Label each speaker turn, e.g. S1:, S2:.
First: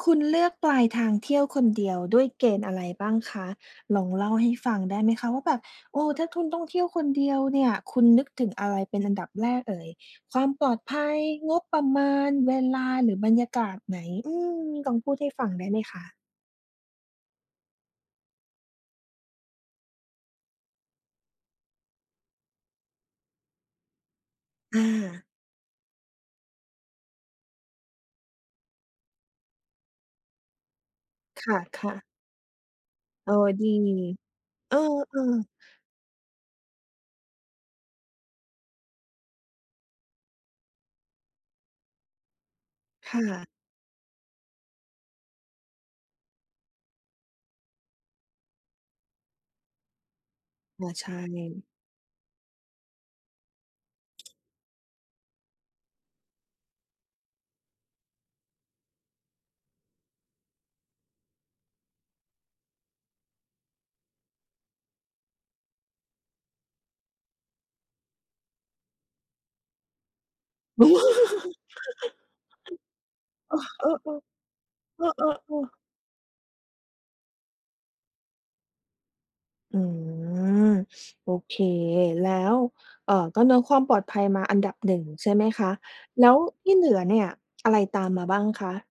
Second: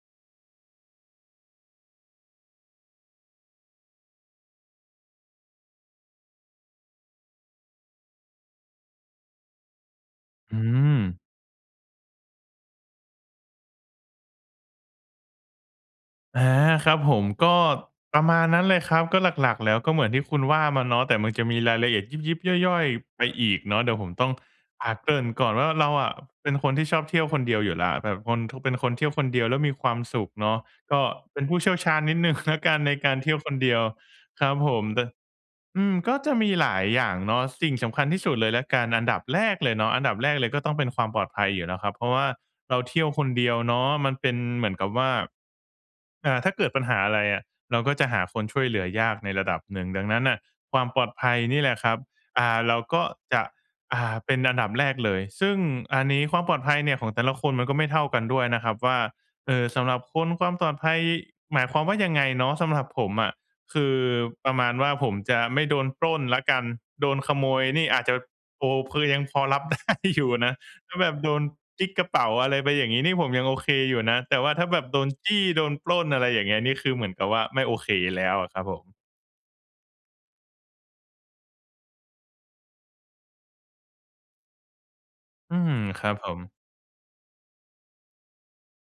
S1: คุณเลือกปลายทางเที่ยวคนเดียวด้วยเกณฑ์อะไรบ้างคะ? ลองเล่าให้ฟังได้ไหมคะ ว่าแบบ เออ ถ้าคุณต้องเที่ยวคนเดียวเนี่ยคุณนึกถึงอะไรเป็นอันดับแรกเอ่ย ความ
S2: อื
S1: ปลอดภั
S2: ม
S1: ย งบประมาณ เวลา หรือบรรยากาศไหน อืม ลองพูดให้ฟังได้ไหมคะ?
S2: อา ครับผม ก็ประมาณนั้นแหละครับ ก็หลัก ๆ แล้ว ก็เหมือนที่คุณว่ามาเนาะ แต่มันจะมีรายละเอียดยิบ ๆ ย่อย ๆ ไปอีกเนาะ เดี๋ยวผมต้อง
S1: อ
S2: อา เกริ่
S1: า
S2: นก่อนว่าเราอะเป็นคนที่ชอบเที่ยวคนเดียวอยู่แล้ว แต่คน เป็นคนเที่ยวคนเดียวแล้วมีความสุขเนาะ ก็เป็
S1: ค
S2: นผู้เชี่ยวช
S1: ่ะ
S2: าญ
S1: ๆ
S2: นิด หนึ่ง แล้วกันในการเท
S1: เอ
S2: ี่
S1: อ
S2: ยวคน
S1: ด
S2: เ
S1: ี
S2: ดียว ครับผ
S1: เออ
S2: ม แต่
S1: ๆ
S2: อืม ก็จะมีหลายอย่างเนาะ สิ่งสำคัญที่สุดเลยแล้วกันอันดับแรกเลยเนาะ อันดับแรกเลยก็ต้องเป็นความปลอดภัยอยู่แล้วครับ เพราะว่าเราเที่ยว
S1: ค่
S2: คนเ
S1: ะ
S2: ดียวเนาะ มันเป็นเหมือนกับว่า อ่า ถ้าเกิดปัญหาอะไรอะ เราก็จะหาคนช่วยเหลือยากในระดับหนึ่ง ดังนั้นน่ะคว
S1: อ
S2: าม
S1: า
S2: ปล
S1: ใช
S2: อดภัยนี่
S1: ่
S2: แหละครับ อ่า เราก็จะ อ่า เป็นอันดับแรกเลย ซึ่งอันนี้ความปลอดภัยเนี่ยของแต่ละคนมันก็ไม่เท่ากันด้วยนะครับ ว่า เอ่อ สำหรับคนความปลอดภัยหมายความว่ายังไงเนาะ สำหรับผมอะคือประมาณว่าผมจะไม่โดนปล้นแล้วกัน โดนขโมยนี่อาจจะ โอ้ คือยังพอรับ ได้ อยู่นะ ถ้าแบบโดนจิ๊กกระเป๋าอะไรไปอย่างงี้นี่ผมยังโอเค
S1: เอ
S2: อยู่
S1: อ
S2: นะ
S1: ๆ
S2: แต่ว่าถ้าแบบโ
S1: ๆ
S2: ด
S1: เ
S2: น
S1: อ
S2: จี้ โด
S1: อ ๆ
S2: น
S1: ๆ
S2: ปล้น อะไรอย่างเงี้ย นี่คือเหมือนกับว่าไม่โอเคแล้วอะครับผม
S1: อืม โอเค แล้ว เอ่อ ก็เนื้อความปลอดภัยมาอันดับหนึ่งใช่ไหม
S2: อื
S1: คะ?
S2: ม ครับ
S1: แล
S2: ผ
S1: ้ว
S2: ม
S1: ที่เหลือเนี่ย อะไรตามมาบ้างคะ?